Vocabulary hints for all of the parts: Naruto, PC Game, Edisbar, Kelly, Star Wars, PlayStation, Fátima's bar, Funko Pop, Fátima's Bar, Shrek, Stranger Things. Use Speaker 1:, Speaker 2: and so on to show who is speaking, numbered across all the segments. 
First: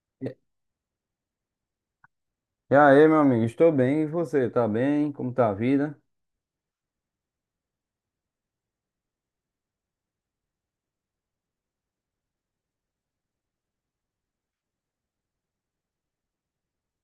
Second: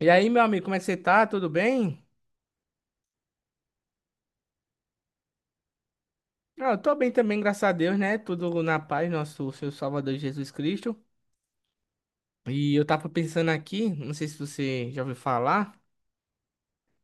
Speaker 1: E aí,
Speaker 2: E
Speaker 1: meu amigo, como é que você tá? Tudo bem?
Speaker 2: aí, meu amigo, estou bem. E você, tá bem? Como tá a vida?
Speaker 1: Ah, eu tô bem também, graças a Deus, né? Tudo na paz, nosso Senhor Salvador Jesus Cristo. E eu tava pensando aqui, não sei se você já ouviu falar,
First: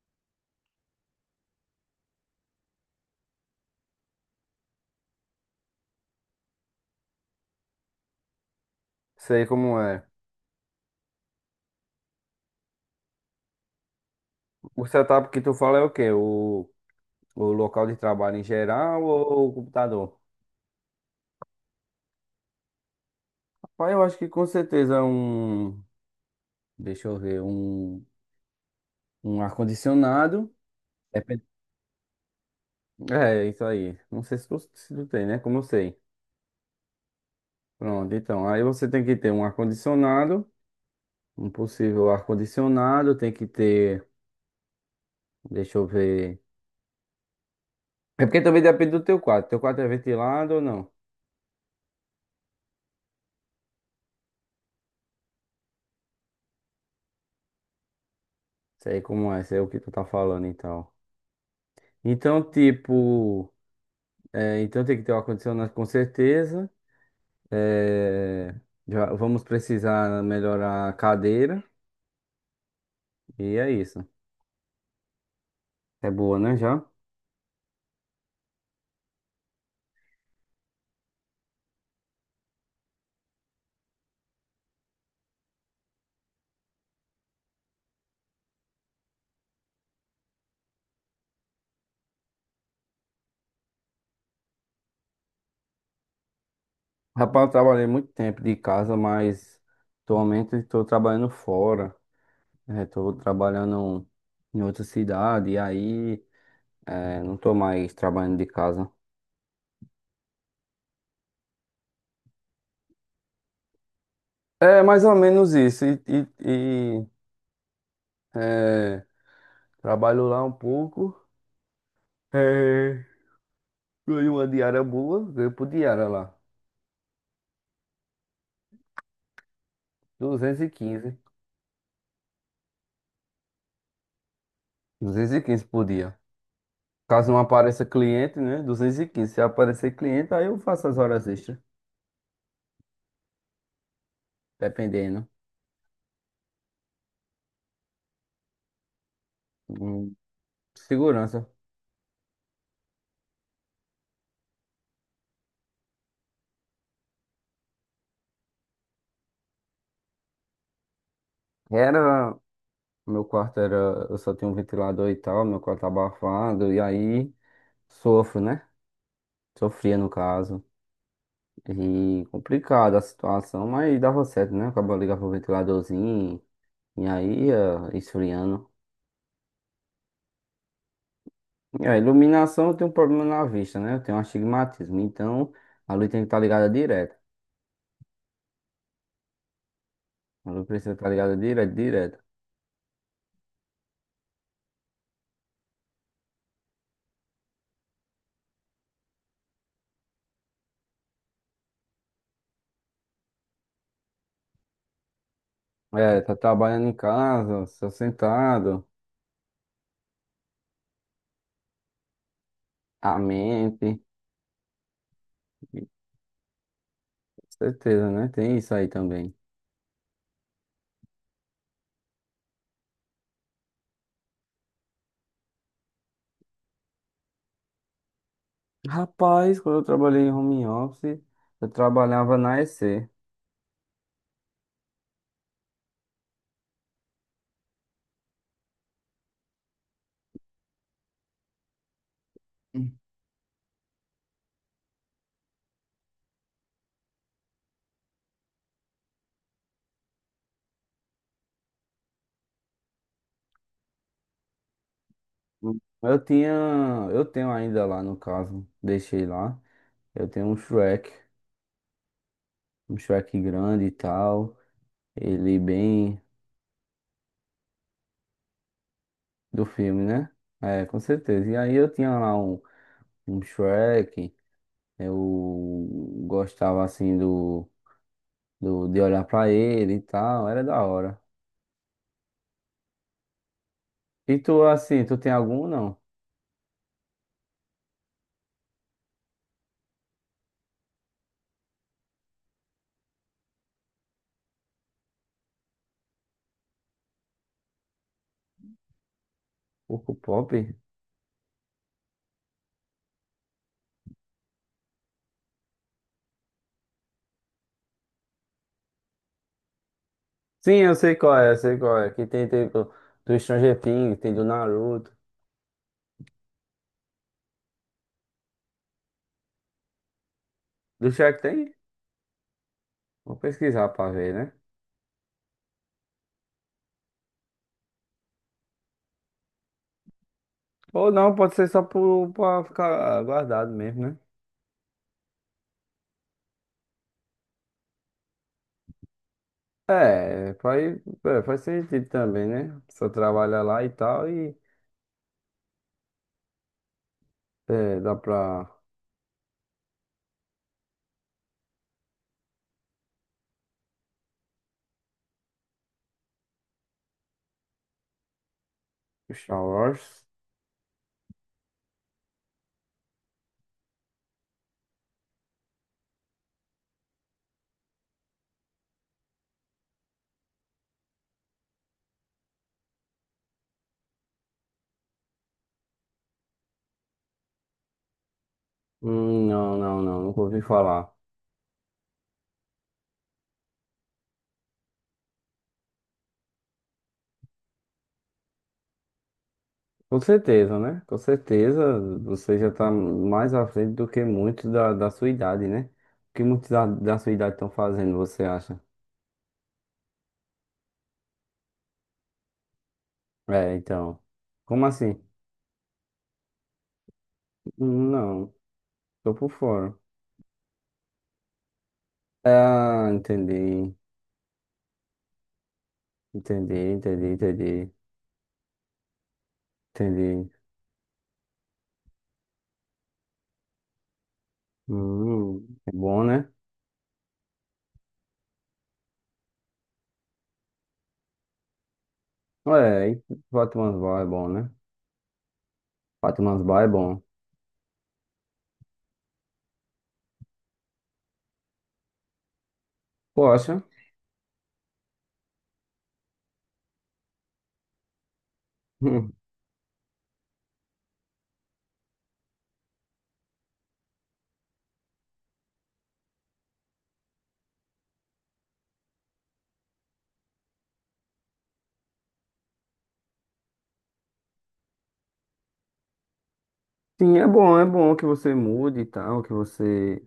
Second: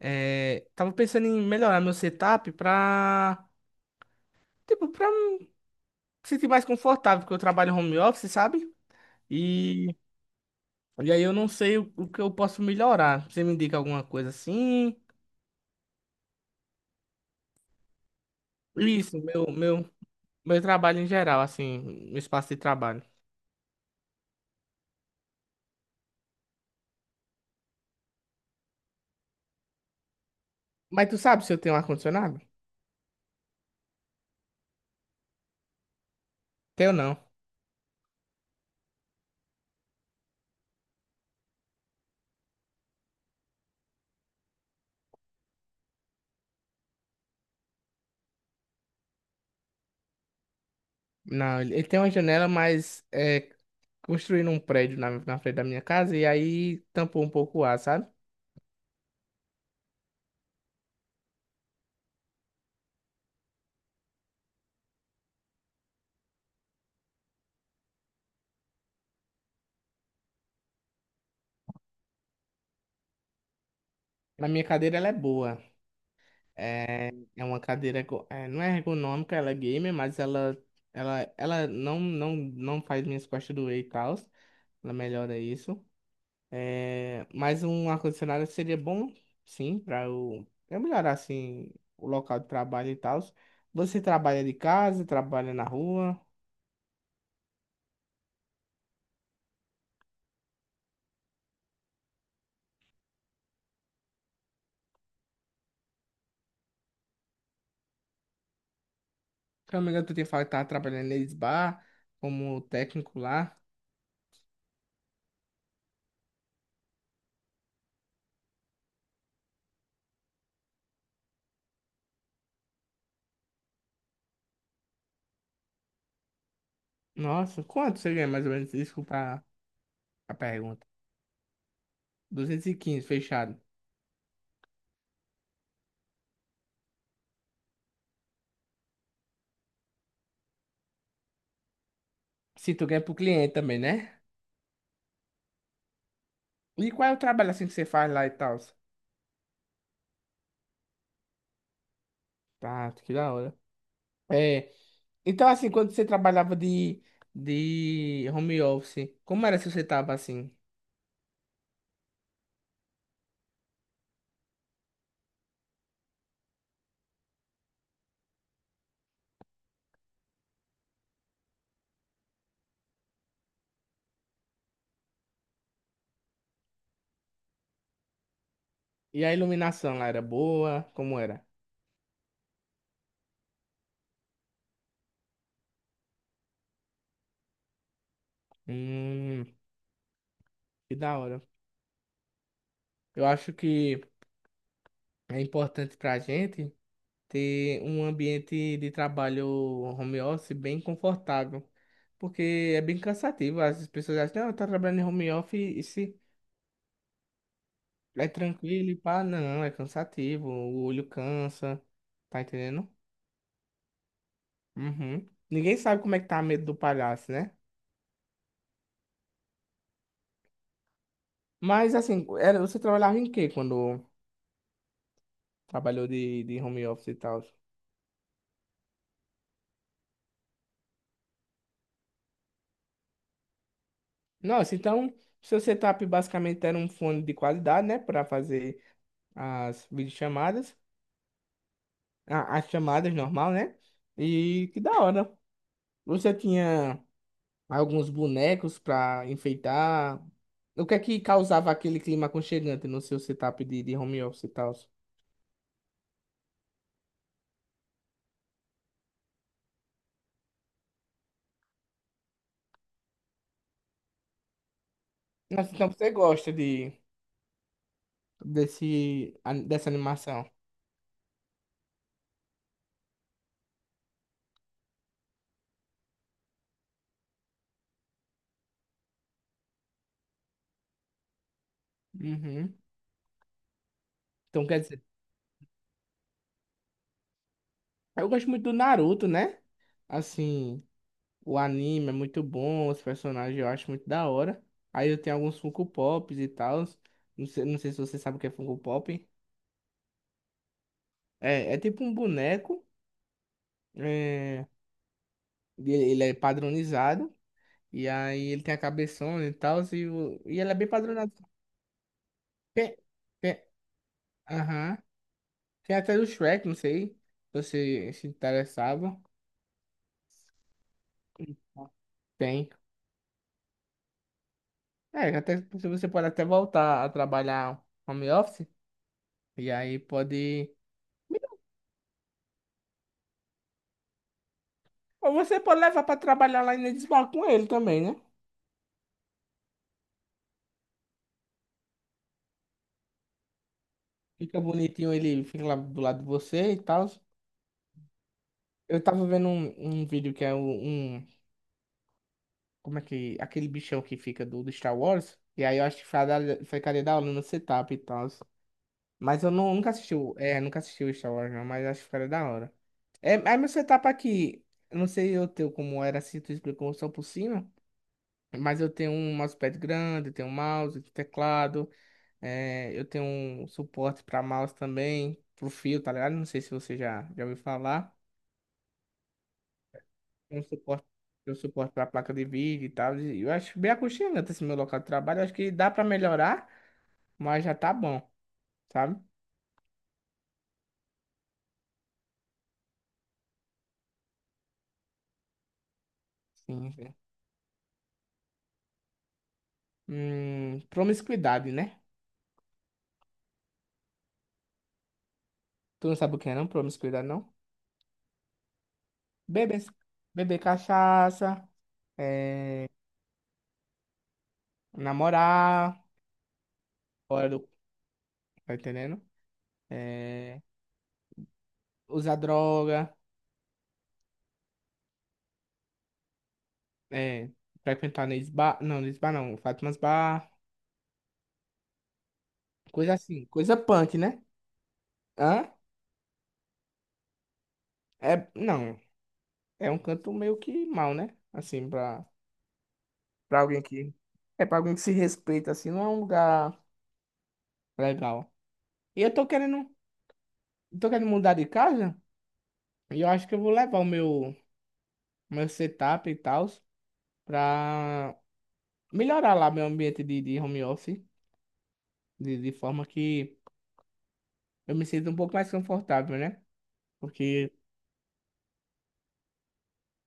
Speaker 1: tava pensando em melhorar meu setup tipo, pra me sentir mais confortável, porque eu trabalho home office, sabe?
Speaker 2: Sei como
Speaker 1: E,
Speaker 2: é.
Speaker 1: e aí eu não sei o que eu posso melhorar. Você me indica alguma coisa
Speaker 2: O
Speaker 1: assim?
Speaker 2: setup que tu fala é o quê? O local de trabalho em geral
Speaker 1: Isso, meu,
Speaker 2: ou o
Speaker 1: meu,
Speaker 2: computador?
Speaker 1: meu trabalho em geral, assim, meu espaço de trabalho.
Speaker 2: Rapaz, eu acho que com certeza um. Deixa eu ver, um ar-condicionado.
Speaker 1: Mas tu
Speaker 2: Depen-
Speaker 1: sabe se eu tenho ar-condicionado?
Speaker 2: É, isso aí. Não sei se tu tem, né? Como eu sei.
Speaker 1: Tenho não.
Speaker 2: Pronto, então. Aí você tem que ter um ar-condicionado, um possível ar-condicionado, tem que ter. Deixa eu ver. É porque também depende do teu quarto. Teu quarto é ventilado ou não?
Speaker 1: Não, ele tem uma janela, mas construíram um prédio na frente da minha casa e aí tampou um pouco o ar, sabe?
Speaker 2: Sei como é, sei o que tu tá falando, então. Então, tipo, então tem que ter o ar-condicionado com certeza. É, já vamos precisar melhorar a cadeira. E é isso.
Speaker 1: Na minha cadeira ela é boa.
Speaker 2: É boa, né, já?
Speaker 1: É, é uma cadeira, não é ergonômica, ela é gamer, mas ela não faz minhas costas doer e tal. Ela melhora isso. É, mas um ar-condicionado seria bom, sim, para eu melhorar assim o local de trabalho e tal. Você trabalha de casa, trabalha na rua?
Speaker 2: Rapaz, eu trabalhei muito tempo de casa, mas atualmente estou trabalhando fora. Estou trabalhando em outra cidade, e aí não estou mais trabalhando de casa.
Speaker 1: Se eu não me engano, tu tinha falado que tava trabalhando nesse bar como técnico lá.
Speaker 2: É mais ou menos isso. E, é, trabalho lá um pouco. É, ganhei uma diária boa, ganhei por diária lá.
Speaker 1: Nossa, quanto você ganha mais ou menos? Desculpa a
Speaker 2: Duzentos e
Speaker 1: pergunta.
Speaker 2: quinze
Speaker 1: 215 fechado.
Speaker 2: 215 por dia. Caso não apareça cliente, né? 215. Se aparecer cliente, aí eu faço as horas extras,
Speaker 1: Se tu ganha pro cliente também, né?
Speaker 2: dependendo.
Speaker 1: E qual é o trabalho assim que você faz lá e tal?
Speaker 2: Hum, Segurança.
Speaker 1: Tá, que da hora. É. Então, assim, quando você trabalhava de home office, como era se você tava assim?
Speaker 2: Era. Meu quarto era. Eu só tinha um ventilador e tal, meu quarto tá abafado, e aí sofro, né? Sofria no caso. E complicada a situação, mas dava certo, né? Acabou ligava pro ventiladorzinho, e aí ia esfriando.
Speaker 1: E a iluminação lá era boa? Como era?
Speaker 2: É, iluminação eu tenho um problema na vista, né? Eu tenho um astigmatismo. Então, a luz tem que estar ligada direto.
Speaker 1: Hum.
Speaker 2: A luz precisa
Speaker 1: Que
Speaker 2: estar
Speaker 1: da
Speaker 2: ligada
Speaker 1: hora.
Speaker 2: direto, direto.
Speaker 1: Eu acho que é importante pra gente ter um ambiente de trabalho home office bem confortável. Porque é bem cansativo. As pessoas acham, não, tá trabalhando em home office e se
Speaker 2: É, tá trabalhando em casa, só
Speaker 1: é
Speaker 2: sentado,
Speaker 1: tranquilo e pá, não, é cansativo, o olho cansa, tá entendendo?
Speaker 2: a mente.
Speaker 1: Uhum. Ninguém
Speaker 2: Com
Speaker 1: sabe como é que tá a medo do palhaço, né?
Speaker 2: certeza, né? Tem isso aí também.
Speaker 1: Mas assim, era, você trabalhava em quê quando trabalhou de home office e tal?
Speaker 2: Rapaz, quando eu trabalhei em home office, eu trabalhava na EC.
Speaker 1: Nossa, então seu setup basicamente era um fone de qualidade, né? Para fazer as videochamadas. As chamadas normal, né? E que da hora. Você tinha alguns bonecos pra enfeitar. O que é que causava aquele clima aconchegante no seu setup de home office e tal?
Speaker 2: Eu tinha, eu tenho ainda lá no caso, deixei lá. Eu tenho um Shrek grande e tal. Ele
Speaker 1: Nossa, então você
Speaker 2: bem.
Speaker 1: gosta de, desse, a-
Speaker 2: Do
Speaker 1: dessa
Speaker 2: filme, né?
Speaker 1: animação.
Speaker 2: É, com certeza. E aí eu tinha lá um, Shrek, eu gostava assim do de olhar pra ele e tal, era da hora.
Speaker 1: Uhum.
Speaker 2: E tu
Speaker 1: Então quer
Speaker 2: assim,
Speaker 1: dizer,
Speaker 2: tu tem algum não?
Speaker 1: eu gosto muito do Naruto, né? Assim, o anime é muito bom, os personagens eu acho muito da hora. Aí eu tenho alguns Funko Pops e tal. Não sei se você sabe o que é Funko Pop.
Speaker 2: Urco Pop?
Speaker 1: É tipo um boneco. É, e ele é padronizado. E aí ele tem a cabeçona e tal. E ele é
Speaker 2: Sim,
Speaker 1: bem
Speaker 2: eu sei
Speaker 1: padronizado.
Speaker 2: qual é, eu sei qual é. Que tem, do,
Speaker 1: Tem,
Speaker 2: do
Speaker 1: tem,
Speaker 2: Stranger Things, tem do
Speaker 1: aham.
Speaker 2: Naruto.
Speaker 1: Tem até do Shrek, não sei se você se interessava.
Speaker 2: Do Shrek tem?
Speaker 1: Tem.
Speaker 2: Vou pesquisar pra ver, né?
Speaker 1: É, até, se você pode até voltar a trabalhar home office. E aí pode.
Speaker 2: Ou não, pode ser só pro, pra ficar guardado mesmo, né?
Speaker 1: Ou você pode levar pra trabalhar lá em Edisbar com ele também, né?
Speaker 2: É, faz, é, faz sentido também, né? Só trabalha lá e tal e.
Speaker 1: Fica bonitinho, ele fica lá do lado de você e tal.
Speaker 2: É, dá pra.
Speaker 1: Eu tava vendo um vídeo que é um, um Como é que. Aquele bichão que fica do Star Wars. E aí eu acho que ficaria da hora no setup e tal. Mas eu
Speaker 2: Star
Speaker 1: nunca assisti.
Speaker 2: Wars?
Speaker 1: Nunca assisti o Star Wars, não, mas acho que ficaria da hora. É, aí meu setup aqui. Eu não sei o teu como era assim, tu explicou só por cima. Mas eu tenho um mousepad grande, eu tenho um mouse, teclado. Eu tenho um suporte pra mouse também. Pro fio, tá ligado? Não sei se você já ouviu falar.
Speaker 2: Não, não, não, nunca
Speaker 1: Tem
Speaker 2: ouvi
Speaker 1: um suporte,
Speaker 2: falar.
Speaker 1: tem um suporte para placa de vídeo e tal. E eu acho bem aconchegante esse meu local de trabalho. Eu acho que dá para melhorar, mas já tá bom, sabe?
Speaker 2: Com certeza, né? Com certeza você já tá mais à frente do que muitos da, da, sua idade, né? O que muitos da,
Speaker 1: Sim, sim.
Speaker 2: da sua idade estão fazendo, você acha?
Speaker 1: Promiscuidade, né?
Speaker 2: É, então. Como assim?
Speaker 1: Tu não sabe o que é, não? Promiscuidade, não?
Speaker 2: Não, tô por
Speaker 1: Beber,
Speaker 2: fora.
Speaker 1: beber cachaça, é,
Speaker 2: Ah, entendi.
Speaker 1: namorar,
Speaker 2: Entendi, entendi,
Speaker 1: fora do.
Speaker 2: entendi.
Speaker 1: Tá entendendo?
Speaker 2: Entendi.
Speaker 1: É, usar droga,
Speaker 2: É bom, né?
Speaker 1: é, frequentar nesse bar. Não, nesse bar não. Fátima's bar.
Speaker 2: É,
Speaker 1: Coisa
Speaker 2: e
Speaker 1: assim. Coisa
Speaker 2: Fátima's
Speaker 1: punk,
Speaker 2: Bar é
Speaker 1: né?
Speaker 2: bom, né?
Speaker 1: Hã?
Speaker 2: Fátima's Bar é bom.
Speaker 1: É, não. É um canto meio que mal, né? Assim, pra, pra
Speaker 2: Poxa.
Speaker 1: alguém que. É pra alguém que se respeita, assim, não é um lugar legal. E eu tô querendo mudar de casa e eu acho que eu vou levar o meu setup e tal pra melhorar lá meu ambiente de home office, de forma que eu me sinta um pouco mais confortável, né?
Speaker 2: Sim,
Speaker 1: Porque,
Speaker 2: é bom que você mude e tal, que você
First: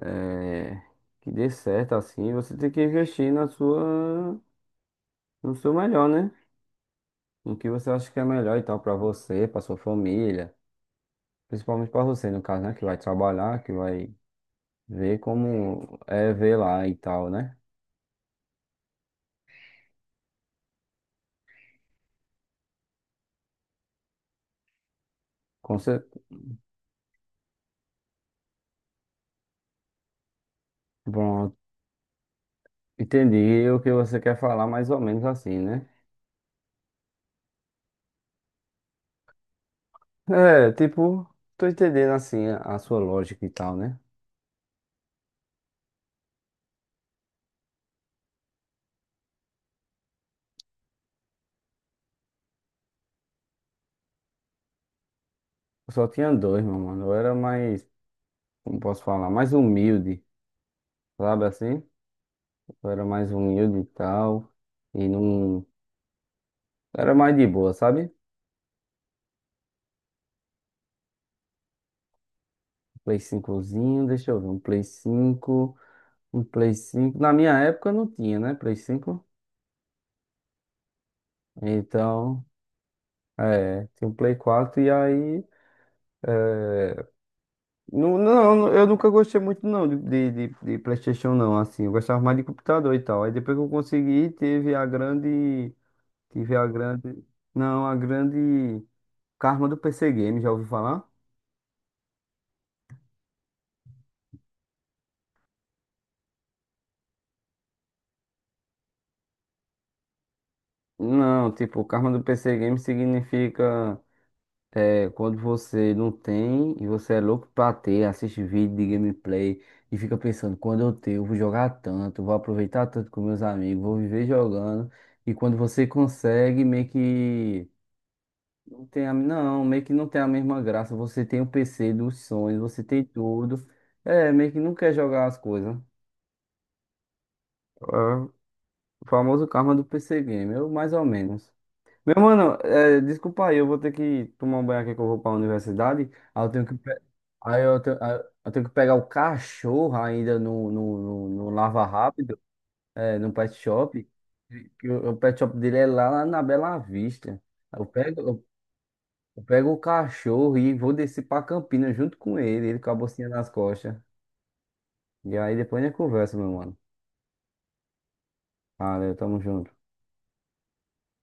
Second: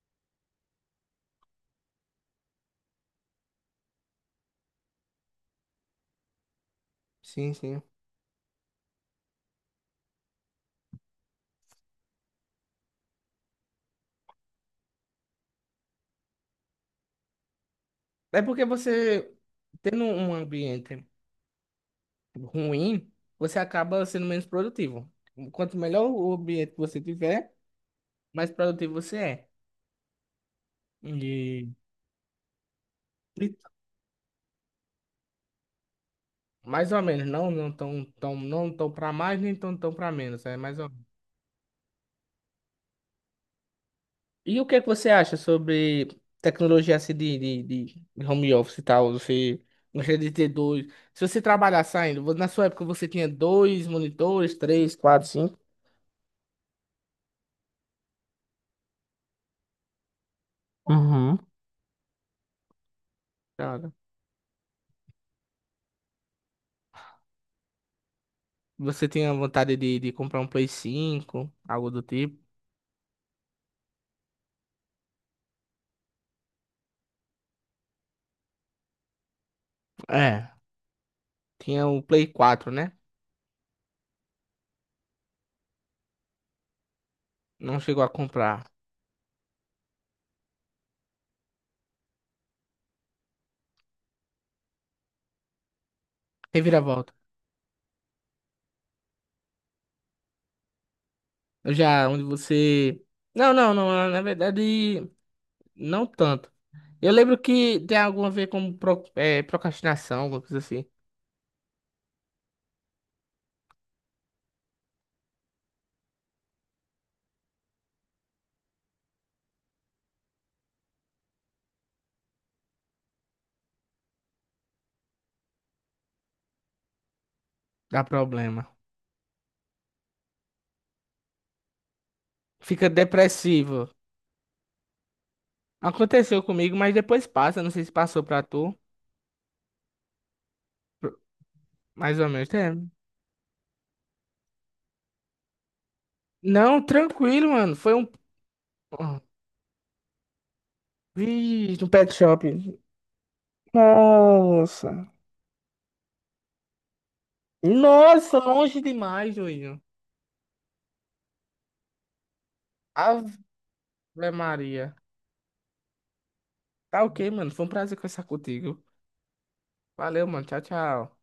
Speaker 2: eh, que dê certo assim, você tem que investir na sua, no seu melhor, né?
Speaker 1: sim,
Speaker 2: No que
Speaker 1: sim.
Speaker 2: você acha que é melhor e tal pra você, pra sua família, principalmente pra você no caso, né? Que vai trabalhar, que vai ver como é ver lá e tal, né?
Speaker 1: É porque você, tendo um ambiente ruim, você acaba sendo menos produtivo. Quanto
Speaker 2: Com cer-
Speaker 1: melhor o ambiente que você tiver, mais produtivo você é.
Speaker 2: Bom,
Speaker 1: E e
Speaker 2: entendi o que você quer falar mais ou menos assim, né?
Speaker 1: mais ou menos, não, não tão, tão, não tão para mais, nem tão, tão para menos, é
Speaker 2: É,
Speaker 1: mais ou menos.
Speaker 2: tipo, tô entendendo assim a sua lógica e tal, né?
Speaker 1: E o que é que você acha sobre tecnologia assim, de home office e tal? Você gostaria de ter dois? Se você trabalhar saindo, na sua época você tinha dois monitores, três, quatro, cinco?
Speaker 2: Eu só tinha dois, meu mano. Eu era mais como posso falar, mais humilde,
Speaker 1: Uhum.
Speaker 2: sabe assim? Eu era mais humilde e
Speaker 1: Cara,
Speaker 2: tal. E não. Era mais de boa, sabe?
Speaker 1: você tinha vontade de comprar um Play 5 algo do tipo?
Speaker 2: Play cincozinho, zinho deixa eu ver, um Play cinco. Um Play 5. Na minha época não tinha, né? Play 5.
Speaker 1: É. Tinha o Play
Speaker 2: Então,
Speaker 1: quatro né?
Speaker 2: tinha um Play 4 e aí.
Speaker 1: Não chegou a
Speaker 2: Não,
Speaker 1: comprar.
Speaker 2: não, eu nunca gostei muito não de PlayStation não, assim, eu gostava mais de computador e tal. Aí depois que eu consegui, teve a grande, tive a
Speaker 1: Reviravolta.
Speaker 2: grande, não, a grande karma do PC Game, já ouviu falar?
Speaker 1: Já, onde você. Não, não, não, ah, na verdade, não tanto. Eu lembro que tem algum a ver com procrastinação, alguma coisa assim.
Speaker 2: Não, tipo, karma do PC Game significa quando você não tem e você é louco pra ter, assiste vídeo de gameplay e fica pensando, quando eu ter, eu vou jogar tanto, vou aproveitar tanto com meus amigos, vou viver jogando. E quando você consegue, meio que
Speaker 1: Dá problema.
Speaker 2: não tem a, não, meio que não tem a mesma graça. Você tem o PC dos sonhos, você
Speaker 1: Fica
Speaker 2: tem tudo.
Speaker 1: depressivo.
Speaker 2: É, meio que não quer jogar as coisas.
Speaker 1: Aconteceu comigo, mas depois passa. Não sei
Speaker 2: É,
Speaker 1: se passou pra tu.
Speaker 2: o famoso karma do PC Game, eu mais ou
Speaker 1: Pro-
Speaker 2: menos. Meu
Speaker 1: Mais ou menos.
Speaker 2: mano,
Speaker 1: É.
Speaker 2: desculpa aí, eu vou ter que tomar um banho aqui que eu vou pra universidade.
Speaker 1: Não, tranquilo, mano. Foi um.
Speaker 2: Aí eu tenho que pegar o
Speaker 1: Ah,
Speaker 2: cachorro ainda no
Speaker 1: vixe,
Speaker 2: Lava
Speaker 1: um pet
Speaker 2: Rápido,
Speaker 1: shop.
Speaker 2: é, no pet shop. Que
Speaker 1: Nossa.
Speaker 2: O pet shop dele é lá na Bela Vista. Eu pego,
Speaker 1: Nossa,
Speaker 2: eu,
Speaker 1: longe demais,
Speaker 2: eu pego o
Speaker 1: Juninho.
Speaker 2: cachorro e vou descer pra Campinas junto com ele, ele com a bolsinha nas
Speaker 1: Ave
Speaker 2: costas.
Speaker 1: Maria.
Speaker 2: E aí depois a gente conversa, meu mano.
Speaker 1: Tá ok, mano. Foi um prazer conversar contigo.
Speaker 2: Valeu, tamo junto.
Speaker 1: Valeu, mano. Tchau, tchau.